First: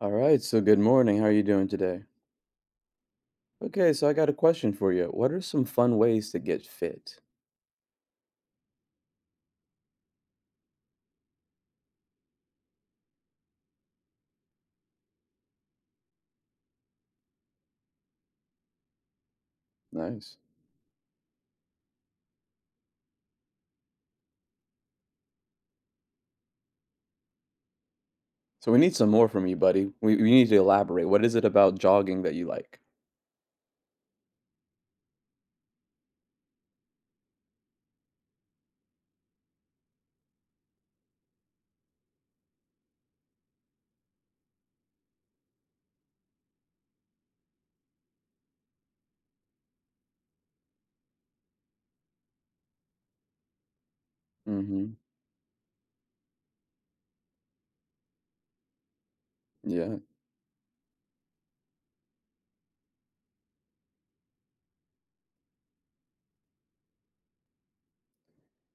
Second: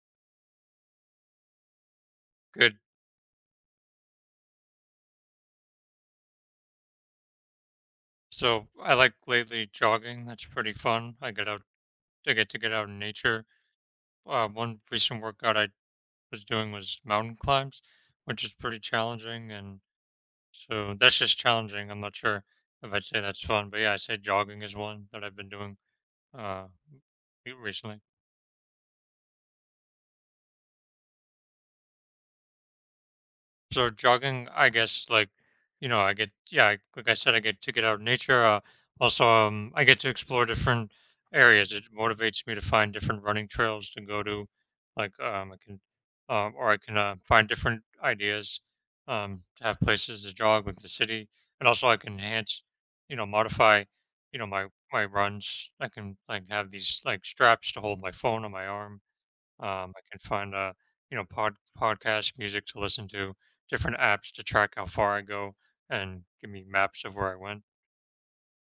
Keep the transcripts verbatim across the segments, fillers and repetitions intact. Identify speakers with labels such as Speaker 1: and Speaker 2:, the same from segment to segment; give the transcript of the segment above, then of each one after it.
Speaker 1: All right, so good morning. How are you doing today?
Speaker 2: Good.
Speaker 1: Okay, so I got a question for you. What are some fun ways to get fit?
Speaker 2: So I like lately jogging. That's pretty fun. I get out. I get to get out in nature. Uh, one recent workout I was doing was mountain climbs, which is pretty challenging. And
Speaker 1: Nice.
Speaker 2: so that's just challenging. I'm not sure if I'd say that's fun, but yeah, I say jogging is one that I've been doing uh re- recently.
Speaker 1: So we need some more from you, buddy. We, we need to elaborate. What is it about jogging that you like?
Speaker 2: So jogging, I guess, like, you know, I get, yeah, I- like I said, I get to get out in nature. Uh, also, um, I get to explore different areas. It motivates me to find different running trails to go to, like, um, I can, um, or I can uh, find different ideas, um, to have places to jog with the city, and also I can enhance, you know, modify, you know, my
Speaker 1: Mm-hmm.
Speaker 2: my runs. I can like have these like straps to hold my phone on my arm. Um,
Speaker 1: Yeah.
Speaker 2: I can find uh, you know, pod podcasts, music to listen to, different apps to track how far I go, and give me maps of where I went.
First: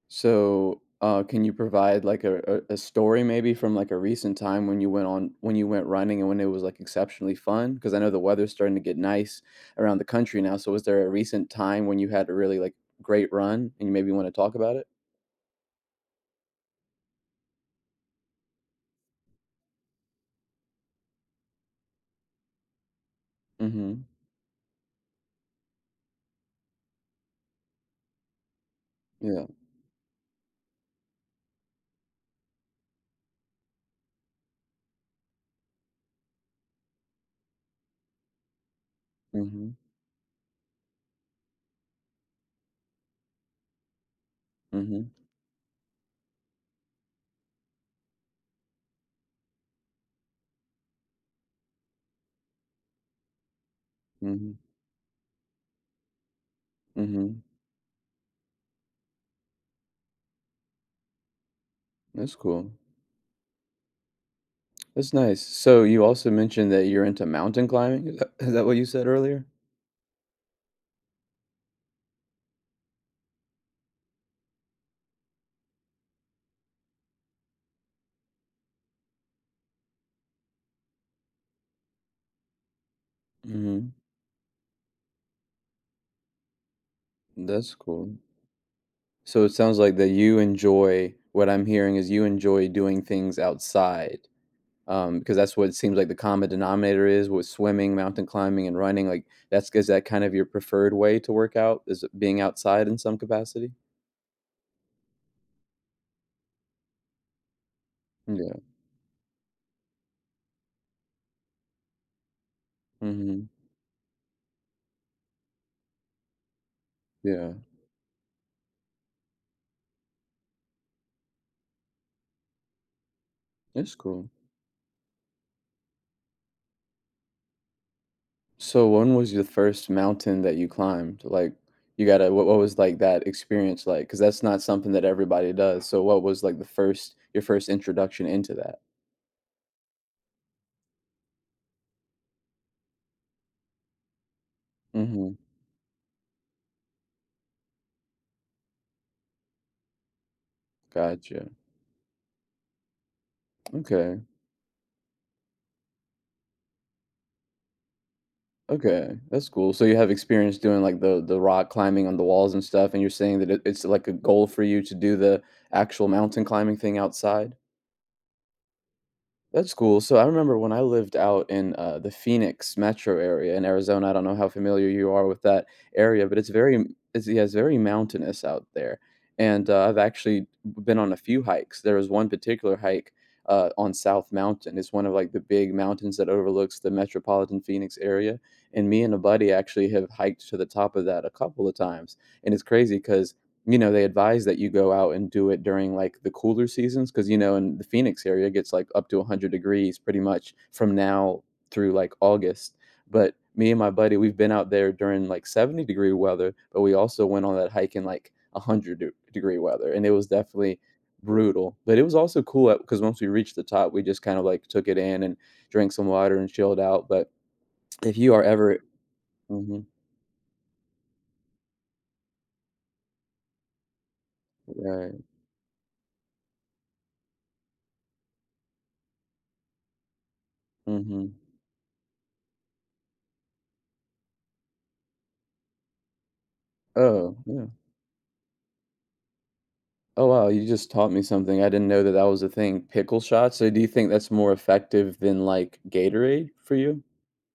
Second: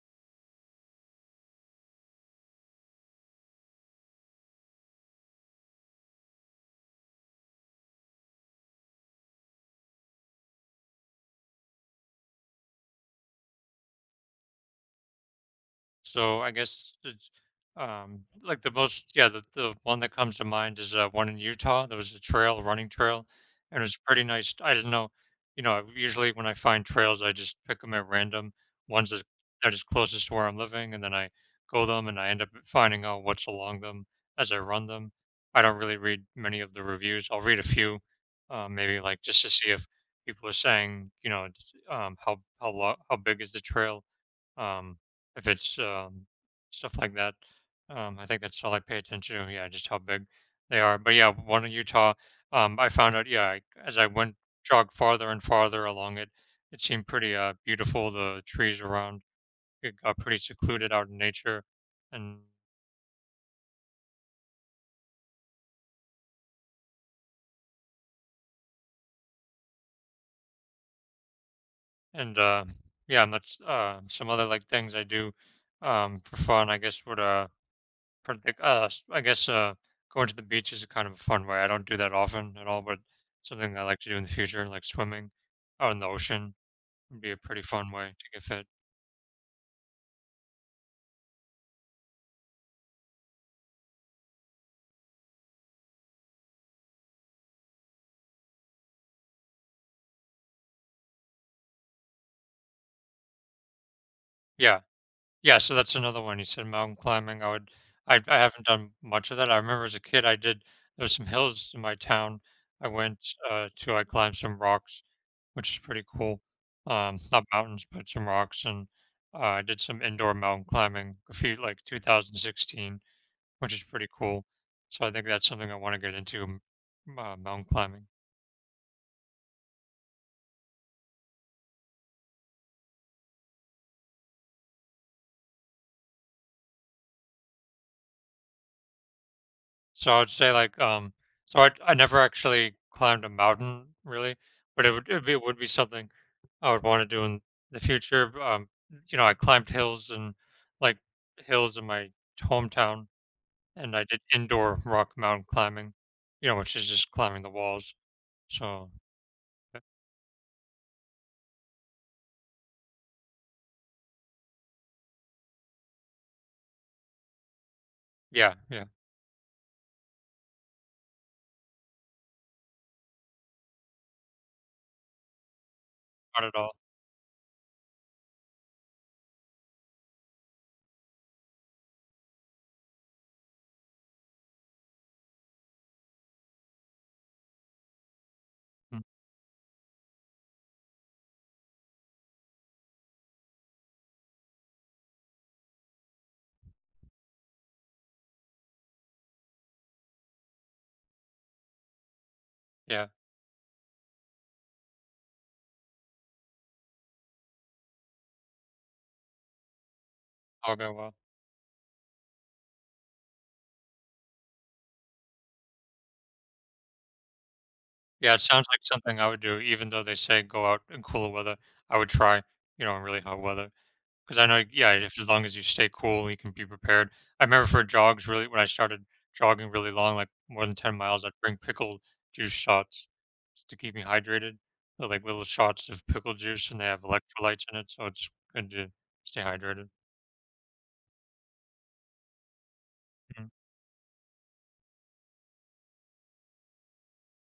Speaker 1: So, uh, can you provide like a, a, a story maybe from like a recent time when you went on when you went running and when it was like exceptionally fun? Because I know the weather's starting to get nice around the country now. So, was there a recent time when you had a really like great run and you maybe want to talk about it?
Speaker 2: So I guess it's, um, like the most, yeah, the, the one that comes to mind is uh, one in Utah. There was a trail, a running trail, and it was
Speaker 1: Mm-hmm.
Speaker 2: pretty nice. I didn't know, you know, usually when I find trails, I just pick them at random, ones that
Speaker 1: Yeah.
Speaker 2: that is closest to where I'm living, and then I go them and I end up finding out what's along them as I run them. I don't really read many of the reviews. I'll read a few, uh, maybe like just to
Speaker 1: Mm-hmm.
Speaker 2: see if people are saying, you know, um, how how lo- how big is the trail, um,
Speaker 1: Mhm,
Speaker 2: if it's um, stuff like that. Um, I think that's all I pay attention to. Yeah, just how big they are. But yeah, one in Utah, um, I found out. Yeah, I, as I went
Speaker 1: mhm,
Speaker 2: jog farther and farther along it, it seemed pretty
Speaker 1: mhm.
Speaker 2: uh, beautiful. The trees around it got pretty secluded out in nature,
Speaker 1: That's
Speaker 2: and
Speaker 1: cool. That's nice. So you also mentioned that you're into mountain climbing. Is that is that what you said earlier?
Speaker 2: and uh, yeah, and that's uh, some other like things I do um, for fun. I guess would uh, For the uh, s- I guess uh, Going to the beach is a kind of a fun way. I don't do that often at all, but something I
Speaker 1: Mhm.
Speaker 2: like to do in the future, like swimming out in the ocean, would be a pretty
Speaker 1: That's
Speaker 2: fun way
Speaker 1: cool.
Speaker 2: to get fit.
Speaker 1: So it sounds like that you enjoy what I'm hearing is you enjoy doing things outside. Um, because that's what it seems like the common denominator is with swimming, mountain climbing, and running. Like that's is that kind of your preferred way to work out? Is being outside in some capacity?
Speaker 2: Yeah, yeah. So that's another one. You said mountain climbing. I would. I I
Speaker 1: Yeah.
Speaker 2: haven't done much of that. I remember as a kid, I did. There was some hills in my town. I went
Speaker 1: Mhm.
Speaker 2: uh, to. I climbed some rocks, which is pretty cool. Um, not
Speaker 1: Yeah.
Speaker 2: mountains, but some rocks, and uh, I did some indoor mountain climbing a few like twenty sixteen which is
Speaker 1: That's
Speaker 2: pretty
Speaker 1: cool.
Speaker 2: cool. So I think that's something I want to get into, m- uh, mountain climbing.
Speaker 1: So when was the first mountain that you climbed? Like you gotta what what was like that experience like? Because that's not something that everybody does. So what was like the first your first introduction into that?
Speaker 2: So I would say like um, so I I never actually climbed a mountain really, but it would it,
Speaker 1: Mm-hmm.
Speaker 2: it would be something I would want to do in the future. B- Um, you know, I climbed hills and like
Speaker 1: Gotcha.
Speaker 2: hills in my hometown, and I did
Speaker 1: Okay.
Speaker 2: indoor rock mountain climbing, you know, which is just climbing the walls. So
Speaker 1: Okay. That's cool. So you have experience doing like the the rock climbing on the walls and stuff, and you're saying that it, it's like a goal for you to do the actual mountain climbing thing outside?
Speaker 2: yeah, yeah,
Speaker 1: That's cool. So I remember when I lived out in uh, the Phoenix metro area in Arizona. I don't know how familiar you are with that area, but
Speaker 2: not
Speaker 1: it's
Speaker 2: at all.
Speaker 1: very m- it's, yeah, it's very mountainous out there. And uh, I've actually been on a few hikes. There was one particular hike uh, on South Mountain. It's one of like the big mountains that overlooks the metropolitan Phoenix area. And
Speaker 2: Mm,
Speaker 1: me and a buddy actually have hiked to the top of that a couple of times. And it's crazy because you know, they advise that you go out and do it during, like, the cooler seasons because you know, in the Phoenix area, it gets, like, up to one hundred degrees pretty much from now through, like, August,
Speaker 2: yeah,
Speaker 1: but me and my buddy, we've been out there during, like, seventy degree weather, but we also went on that hike in, like, one hundred de degree weather, and it was
Speaker 2: all
Speaker 1: definitely
Speaker 2: go well.
Speaker 1: brutal, but it was also cool because once we reached the top, we just kind of, like, took it in and drank some water and chilled out, but if you
Speaker 2: Yeah, it
Speaker 1: are
Speaker 2: sounds
Speaker 1: ever
Speaker 2: like something I would do,
Speaker 1: Mhm,
Speaker 2: even though they say go out in cooler weather. I would try, you know, in really hot weather because I know, yeah,
Speaker 1: right,
Speaker 2: if as long as you stay cool, you can be prepared. I remember for jogs, really, when I started jogging really long, like more than ten miles, I'd
Speaker 1: mhm.
Speaker 2: bring pickled juice shots just to keep me hydrated. They're like little shots of pickle juice and they have
Speaker 1: Oh,
Speaker 2: electrolytes
Speaker 1: yeah.
Speaker 2: in it, so it's good to stay hydrated.
Speaker 1: Oh, wow, you just taught me something. I didn't know that that was a thing, pickle shots? So do you think that's more effective than, like, Gatorade for you?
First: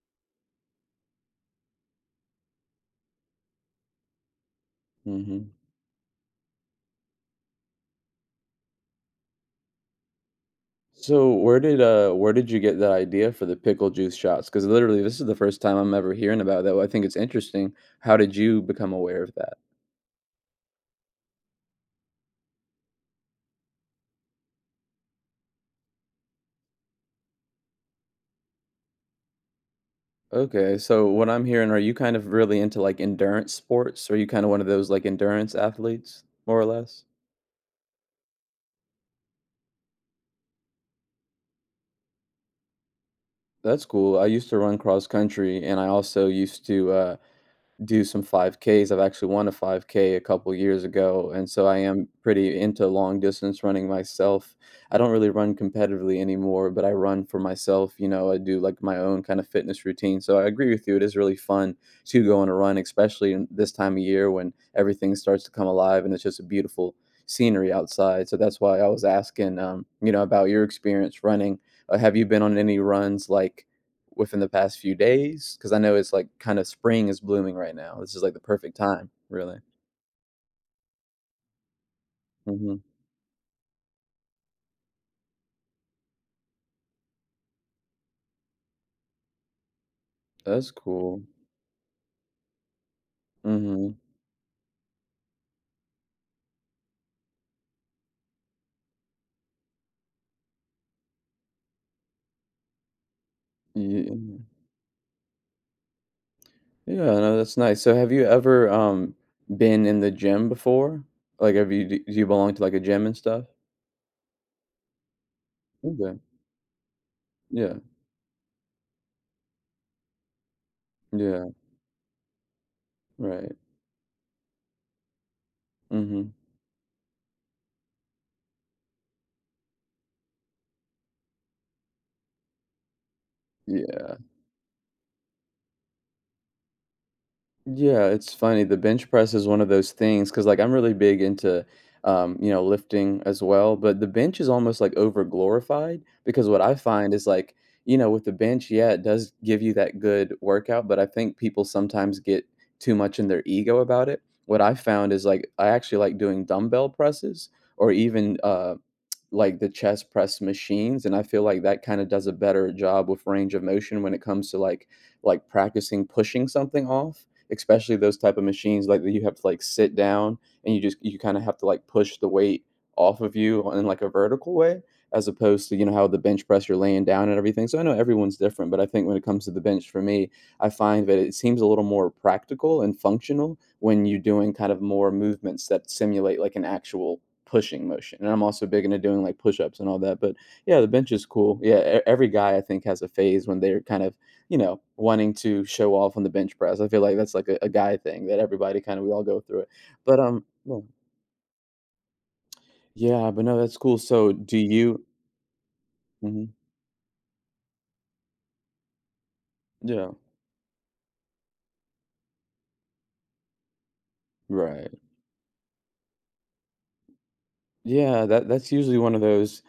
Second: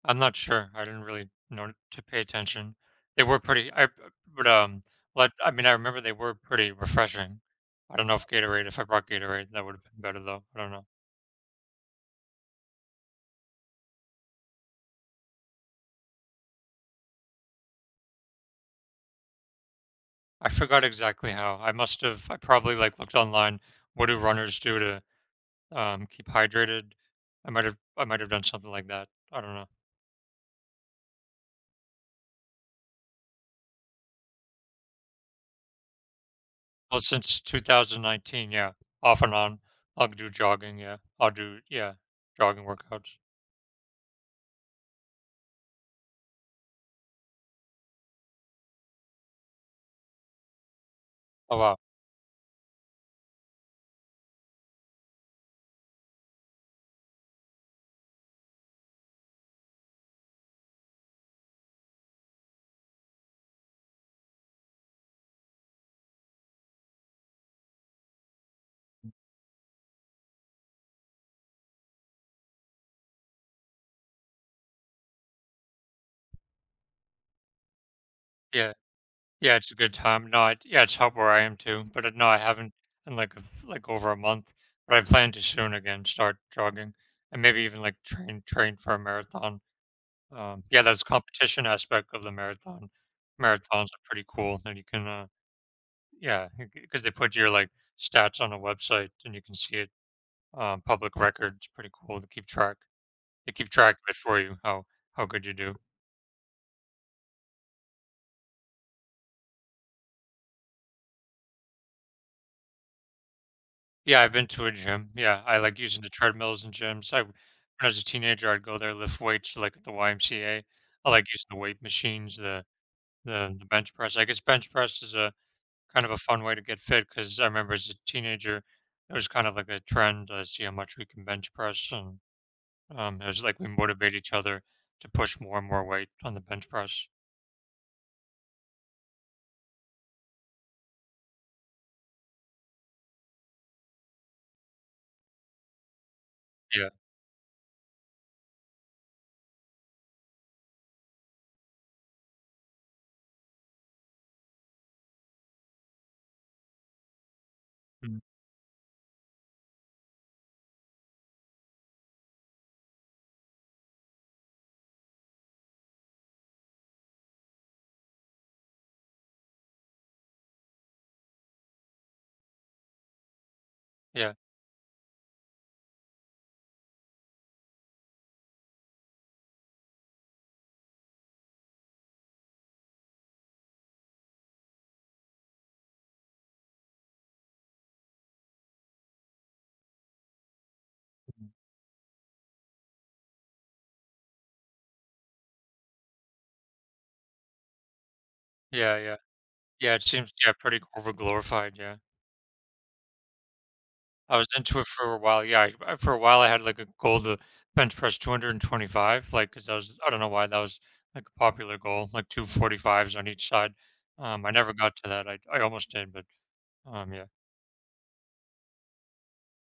Speaker 2: I'm not sure. I didn't really know to pay attention. They were pretty I uh, but, um, Like,
Speaker 1: Mhm.
Speaker 2: I mean, I remember they were pretty refreshing. I don't know if Gatorade if I brought Gatorade, that would've been better, though. I don't know.
Speaker 1: So where did, uh where did you get that idea for the pickle juice shots? Because literally, this is the first time I'm ever hearing about that, well, I think it's interesting. How did you become aware of that?
Speaker 2: I forgot exactly how. I must have I probably, like, looked online, what do runners do to, um, keep hydrated? I might have I might have done something like that. I don't know.
Speaker 1: Okay, so what I'm hearing, are you kind of really into, like, endurance sports? Are you kinda one of those, like, endurance athletes, more or
Speaker 2: Well,
Speaker 1: less?
Speaker 2: since two thousand nineteen, yeah, off and on, I'll do jogging, yeah. I'll do yeah, jogging workouts.
Speaker 1: That's cool. I used to run cross country, and I also used to, uh do some five Ks. I've actually won a five K a couple years ago, and
Speaker 2: Oh,
Speaker 1: so
Speaker 2: wow.
Speaker 1: I am pretty into long distance running myself. I don't really run competitively anymore, but I run for myself. You know, I do like my own kind of fitness routine. So I agree with you. It is really fun to go on a run, especially in this time of year when everything starts to come alive and it's just a beautiful scenery outside. So that's why I was asking, um, you know, about your experience running. Uh, have you been on any runs like within the past few days? Because I know it's like kind of spring is blooming right now. This is like the
Speaker 2: Yeah.
Speaker 1: perfect time,
Speaker 2: Yeah,
Speaker 1: really.
Speaker 2: it's a good time. No, I, yeah, It's hot where I am too, but uh, no, I haven't
Speaker 1: Mhm.
Speaker 2: in like a, like over a month. But I plan to soon again start jogging and maybe even like train train for a marathon. Um,
Speaker 1: That's
Speaker 2: yeah, that's
Speaker 1: cool.
Speaker 2: competition aspect of the marathon. Marathons
Speaker 1: Mhm.
Speaker 2: are pretty cool, and you can uh, yeah, because they put your like stats on a website and you can see it. Um, public records. Pretty cool to keep track. They keep track of
Speaker 1: Yeah.
Speaker 2: it for you how how good you do.
Speaker 1: Yeah, no, that's nice. So have you ever um been in the gym before? Like have you do you belong to like a gym and stuff?
Speaker 2: Yeah, I've been to a gym. Yeah, I like using the
Speaker 1: Okay.
Speaker 2: treadmills and gyms. I when
Speaker 1: Yeah.
Speaker 2: I was a teenager, I'd go there, lift weights like at the Y M C A. I like using
Speaker 1: Yeah.
Speaker 2: the weight machines, the
Speaker 1: Right.
Speaker 2: the, the bench press. I guess bench press is a kind of a
Speaker 1: Mhm.
Speaker 2: fun way to get fit because I remember as a teenager, it was kind of like a trend uh, to see how much we can bench press, and um, it was like we motivate
Speaker 1: Yeah.
Speaker 2: each other to push more and more weight on the bench press.
Speaker 1: Yeah, it's funny. The bench press is one of those things because, like, I'm really big into, um, you know, lifting as well. But the bench is almost like over glorified because what I
Speaker 2: Yeah,
Speaker 1: find is like, you know, with the bench, yeah, it does give you that good workout. But I think people sometimes get too much in their ego about it. What I found is like, I actually like doing dumbbell presses or
Speaker 2: mhm,
Speaker 1: even, uh, like the chest press machines, and I feel like that kind of does a better job with range of motion when it comes to like like practicing pushing something off, especially those type of machines like that you have to like sit down, and you just you kind of have to like push the weight off of you in like a
Speaker 2: yeah,
Speaker 1: vertical way, as opposed to you know how the bench press you're laying down and everything. So I know everyone's different, but I think when it comes to the bench for me, I find that it seems a little more practical and functional when you're doing kind of more movements that simulate like an actual pushing motion. And I'm also big into doing like push ups and all that. But yeah, the bench is
Speaker 2: mhm,
Speaker 1: cool. Yeah, e- every guy I think has a phase when they're kind of, you know, wanting to show off on the bench press. I feel like that's like a, a guy thing that everybody
Speaker 2: yeah,
Speaker 1: kind of, we
Speaker 2: yeah,
Speaker 1: all go through it.
Speaker 2: yeah. It
Speaker 1: But
Speaker 2: seems
Speaker 1: um,
Speaker 2: yeah pretty
Speaker 1: yeah,
Speaker 2: over glorified. Yeah.
Speaker 1: yeah, but no, that's cool. So
Speaker 2: I was
Speaker 1: do
Speaker 2: into it
Speaker 1: you,
Speaker 2: for a while. Yeah, I I- for a while, I
Speaker 1: mhm,
Speaker 2: had, like, a goal to bench press two hundred twenty-five, like, cause that was I
Speaker 1: yeah,
Speaker 2: don't know why that was, like, a popular goal, like, two forty-fives on each side. Um, I never
Speaker 1: right.
Speaker 2: got to that. I I almost did, but, um, yeah.
Speaker 1: Yeah, that that's usually one of those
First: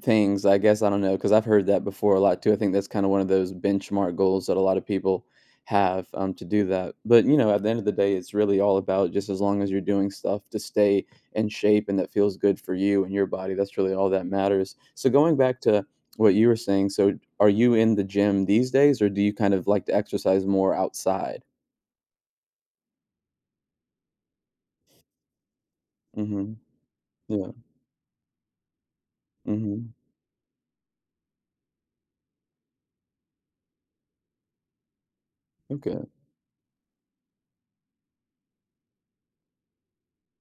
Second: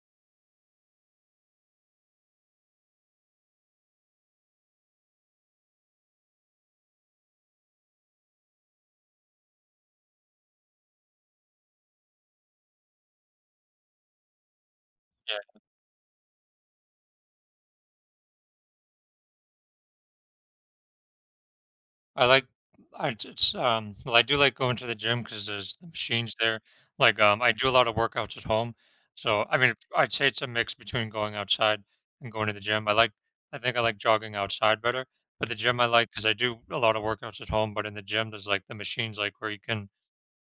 Speaker 1: things, I guess, I don't know, because I've heard that before a lot too. I think that's kind of one of those benchmark goals that a lot of people have um, to do that. But, you know, at the end of the day, it's really all about just as long as you're doing stuff to stay in shape and that feels good for you and your body, that's really all that matters. So, going back to what you were saying, so are you in the gym these days or do you kind of like to exercise more outside?
Speaker 2: I like I It's it's, um, well, I do like going to the gym because there's the machines
Speaker 1: Mm-hmm.
Speaker 2: there. Like, um, I
Speaker 1: Yeah.
Speaker 2: do a lot of workouts at home, so, I mean,
Speaker 1: Mm-hmm.
Speaker 2: I'd say it's a mix between going outside and going to the gym. I like I think I like jogging outside better, but the gym I
Speaker 1: Okay.
Speaker 2: like because I do a lot of workouts at home, but in the gym, there's, like, the machines, like, where you can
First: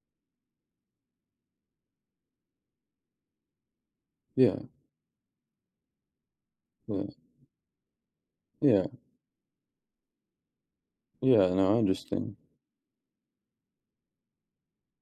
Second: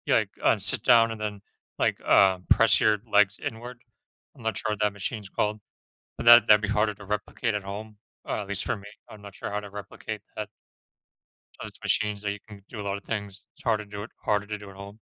Speaker 2: you, like, uh, sit down and then, like, uh, press your legs inward. I'm not
Speaker 1: Yeah.
Speaker 2: sure what that machine's called, but that that'd be harder to
Speaker 1: Yeah.
Speaker 2: replicate at home, uh, at least for me.
Speaker 1: Yeah.
Speaker 2: I'm not sure how to replicate that
Speaker 1: Yeah.
Speaker 2: those
Speaker 1: No, I
Speaker 2: machines that
Speaker 1: understand.
Speaker 2: you can do a lot of things. It's harder to do it harder to do at home.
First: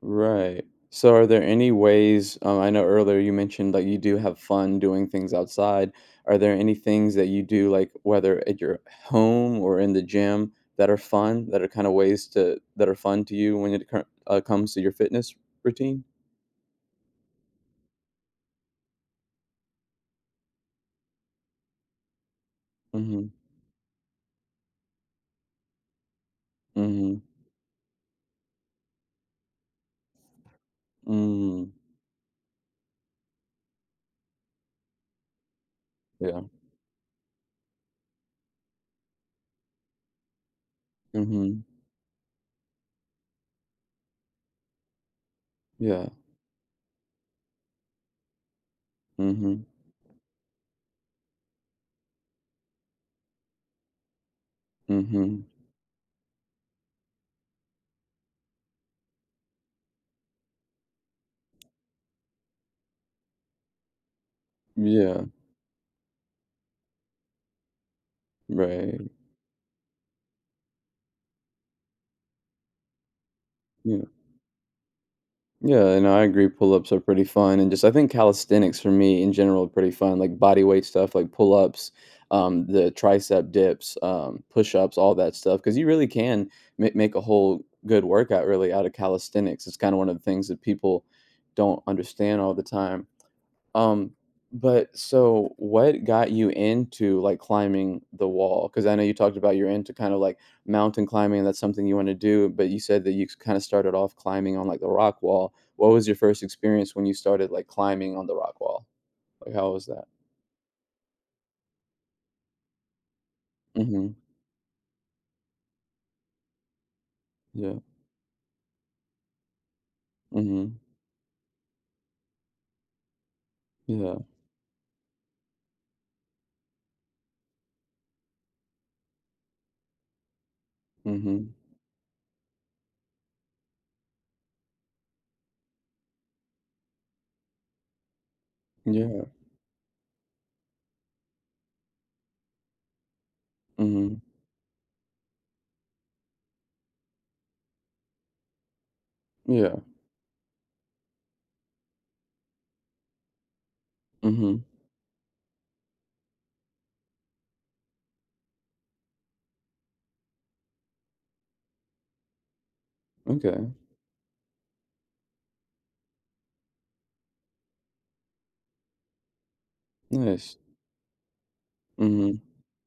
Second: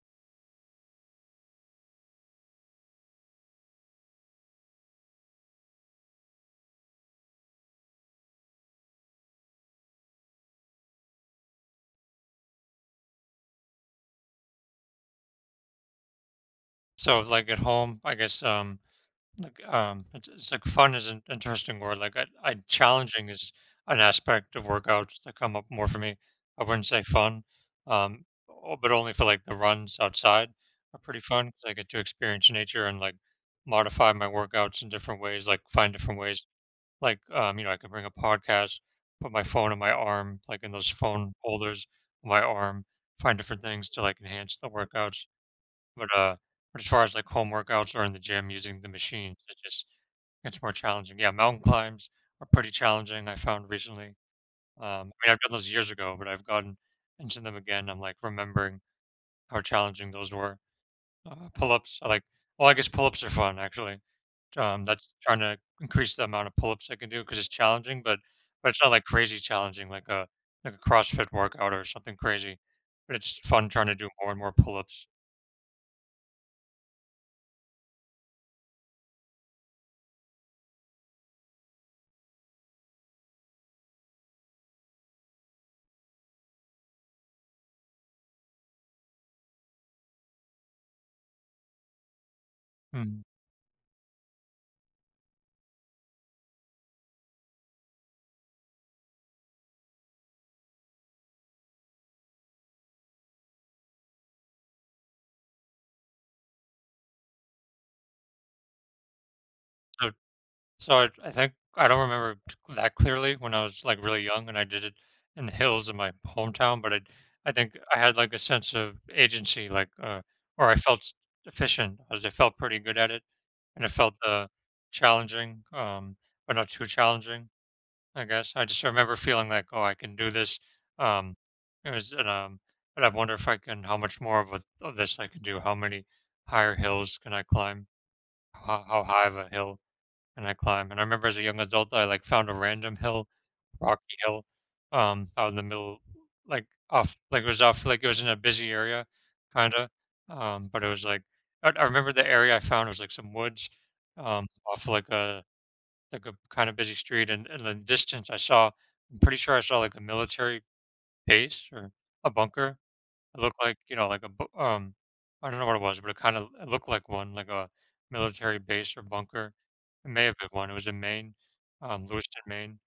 Speaker 1: Right. So are there any ways, um, I know earlier you mentioned like you do have fun doing things outside. Are there any things that you do like whether at your home or in the gym that are fun, that are kind of ways to that are fun to you when it cur- uh, comes to your fitness routine?
Speaker 2: So like at home, I guess um like um it's, it's like fun is an interesting word. Like I, I challenging
Speaker 1: Mhm.
Speaker 2: is an aspect of workouts that come up more for me. I wouldn't say
Speaker 1: Mhm.
Speaker 2: fun, um, o- but only for like the runs outside are pretty fun because
Speaker 1: Mm.
Speaker 2: I get to experience nature and like modify my workouts in different ways, like find different ways.
Speaker 1: Yeah.
Speaker 2: Like, um, you know, I can bring a podcast, put my phone on my arm, like in those phone
Speaker 1: Mhm.
Speaker 2: holders on my arm, find different things to like enhance the workouts.
Speaker 1: Yeah.
Speaker 2: But uh, but as far as like home workouts or in the gym using the machines, it
Speaker 1: Mhm.
Speaker 2: just gets more challenging. Yeah, mountain climbs are pretty challenging. I found recently. Um, I mean, I've
Speaker 1: Mhm.
Speaker 2: done those years ago, but I've gotten into them again. I'm like remembering how challenging those were. Uh, pull ups, I like. Well, I guess pull ups are fun actually. Um, that's
Speaker 1: Yeah.
Speaker 2: trying to increase the amount of pull-ups I can do because it's challenging, but but it's not
Speaker 1: Right.
Speaker 2: like crazy challenging, like a like a CrossFit workout or something crazy. But it's fun trying to
Speaker 1: Yeah.
Speaker 2: do more and more pull-ups.
Speaker 1: Yeah, and I agree. Pull ups are pretty fun, and just I think calisthenics for me in general are pretty fun. Like body weight stuff, like pull ups, um, the tricep dips, um, push ups, all that stuff. Because you really can ma- make a whole good workout really out of calisthenics. It's kind of one of the things that people don't understand all the time.
Speaker 2: Mm.
Speaker 1: Um, but so what got you into, like, climbing the wall? Because I know you talked about you're into kind of, like, mountain climbing, and that's something you wanna do, but you said that you kinda started off climbing on, like, the rock wall. What was your first experience when you started, like, climbing on the rock wall? Like, how was that?
Speaker 2: So so I, I think I don't remember t- that clearly when I was like
Speaker 1: Mhm.
Speaker 2: really young and I did it in the hills in my hometown, but I I
Speaker 1: Yeah.
Speaker 2: think I had like a sense of agency, like uh, or I
Speaker 1: Mhm.
Speaker 2: felt s- efficient as I felt pretty good at it, and it felt
Speaker 1: Yeah.
Speaker 2: uh challenging, um, but not too challenging. I guess. I just remember feeling like, "Oh, I can do this." Um,
Speaker 1: Mhm.
Speaker 2: it was, and, um, but I wonder if I can, how much more of, a, of this I can do. How many higher hills can I climb? How, how high
Speaker 1: Yeah.
Speaker 2: of a hill can I climb? And I remember as a young adult, I like found a random hill, rocky
Speaker 1: Mhm.
Speaker 2: hill, um, out in the middle, like off, like it was off, like it was in a busy area, kind
Speaker 1: Yeah.
Speaker 2: of. Um, but it was like, I, I remember the area I found was like some woods, um,
Speaker 1: Mhm.
Speaker 2: off like a like a kind of busy street, and in the distance, I saw. I'm pretty sure I saw like a military base or a bunker. It looked
Speaker 1: Okay.
Speaker 2: like you know, like a bu- um, I don't know what it was, but it kind of it looked like one, like a military base or bunker. It may have been
Speaker 1: Nice.
Speaker 2: one. It was in Maine, um,
Speaker 1: Mhm.
Speaker 2: Lewiston, Maine.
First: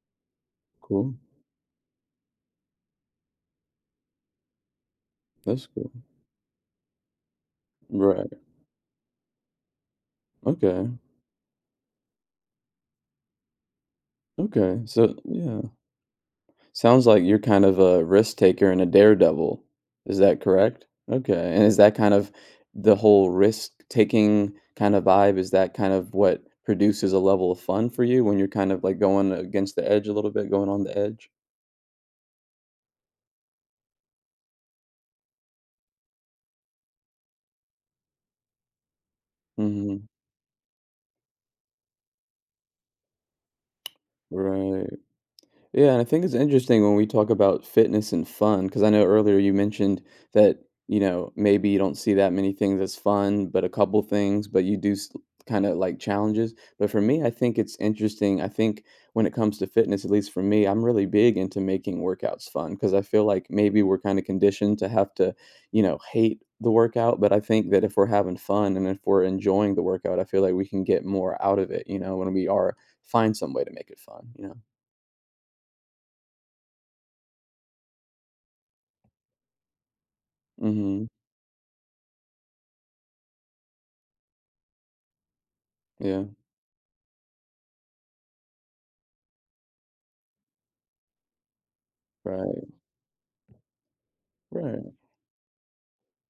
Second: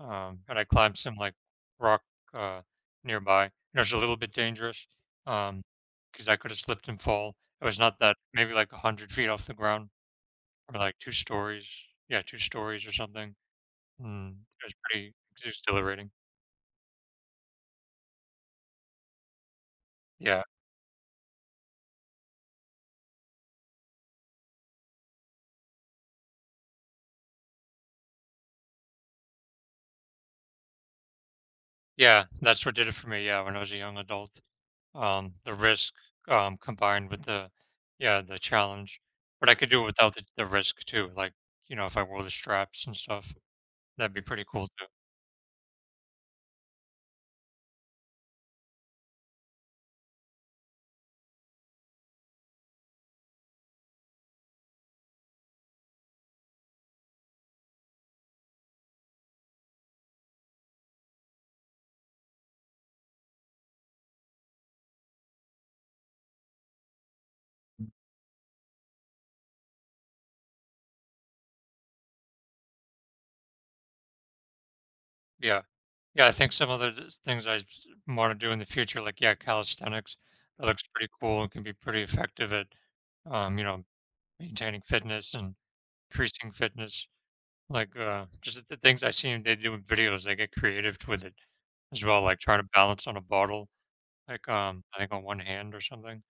Speaker 2: Um, and I climbed
Speaker 1: Cool.
Speaker 2: some like rock uh, nearby. And it was a little bit dangerous um,
Speaker 1: That's cool.
Speaker 2: because I could have slipped and fall. It was not that
Speaker 1: Right.
Speaker 2: maybe like a hundred feet off the ground or
Speaker 1: Okay.
Speaker 2: like two stories. Yeah, two stories or something. Mm, it was
Speaker 1: Okay.
Speaker 2: pretty
Speaker 1: So yeah.
Speaker 2: exhilarating.
Speaker 1: Sounds like you're kind of a risk taker and a daredevil. Is that
Speaker 2: Yeah.
Speaker 1: correct? Okay. And is that kind of the whole risk taking kind of vibe? Is that kind of what produces a level of fun for you when you're kind of like going against the edge a little bit, going on the edge?
Speaker 2: Yeah, that's what did it for me, yeah, when I was a young adult. Um, the risk, um, combined with the yeah, the challenge. But I could do it
Speaker 1: Hmm.
Speaker 2: without the, the risk too, like, you know, if I wore the straps and stuff, that'd be pretty cool too.
Speaker 1: Right. Yeah, and I think it's interesting when we talk about fitness and fun, because I know earlier you mentioned that, you know, maybe you don't see that many things as fun, but a couple things, but you do kind of like challenges. But for me, I think it's interesting. I think when it comes to fitness, at least for me, I'm really big into making workouts fun because I feel like maybe we're kind of conditioned to have to, you know, hate the workout. But I think that if we're having fun and if we're enjoying the workout, I feel like we can get more out of it, you know, when we are find some way to make it fun, you know.
Speaker 2: Yeah. Yeah, I think some other s- things I want to do in the future, like, yeah, calisthenics, that looks
Speaker 1: Hmm.
Speaker 2: pretty cool and can be pretty effective at, um, you know, maintaining fitness and
Speaker 1: Yeah,
Speaker 2: increasing fitness. Like, uh, just the things I seen they do in videos, they get creative with it as well, like trying to
Speaker 1: right,
Speaker 2: balance on a bottle, like, um,
Speaker 1: right.
Speaker 2: I think on one hand or something,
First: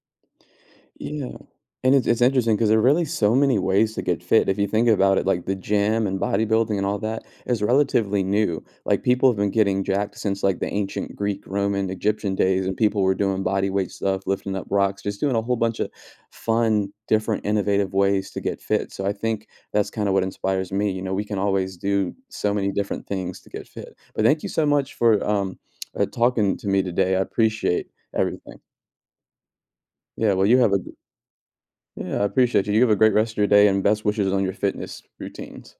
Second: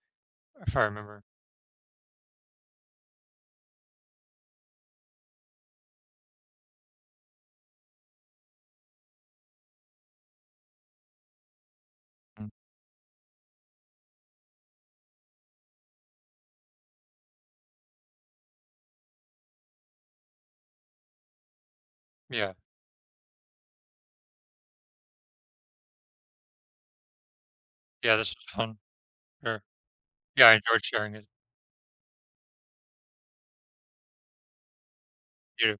Speaker 2: if I remember.
Speaker 1: Yeah. And it's it's interesting because there are really so many ways to get fit. If you think about it, like, the gym and bodybuilding and all that is relatively new. Like, people have been getting jacked since, like, the ancient Greek, Roman, Egyptian
Speaker 2: Mm.
Speaker 1: days, and people were doing bodyweight stuff, lifting up rocks, just doing a whole bunch of fun, different, innovative ways to get fit. So I think that's kinda what inspires me, you know, we can always do
Speaker 2: Yeah.
Speaker 1: so many different things to get fit. But thank you so much for, um, uh, talking to me today. I appreciate
Speaker 2: Yeah, this was
Speaker 1: everything.
Speaker 2: fun. Sure.
Speaker 1: Yeah, well,
Speaker 2: Yeah, I
Speaker 1: you have a
Speaker 2: enjoyed
Speaker 1: g
Speaker 2: sharing it.
Speaker 1: yeah, I appreciate you. You have a great rest of your day and best wishes on your fitness
Speaker 2: You
Speaker 1: routines.
Speaker 2: too.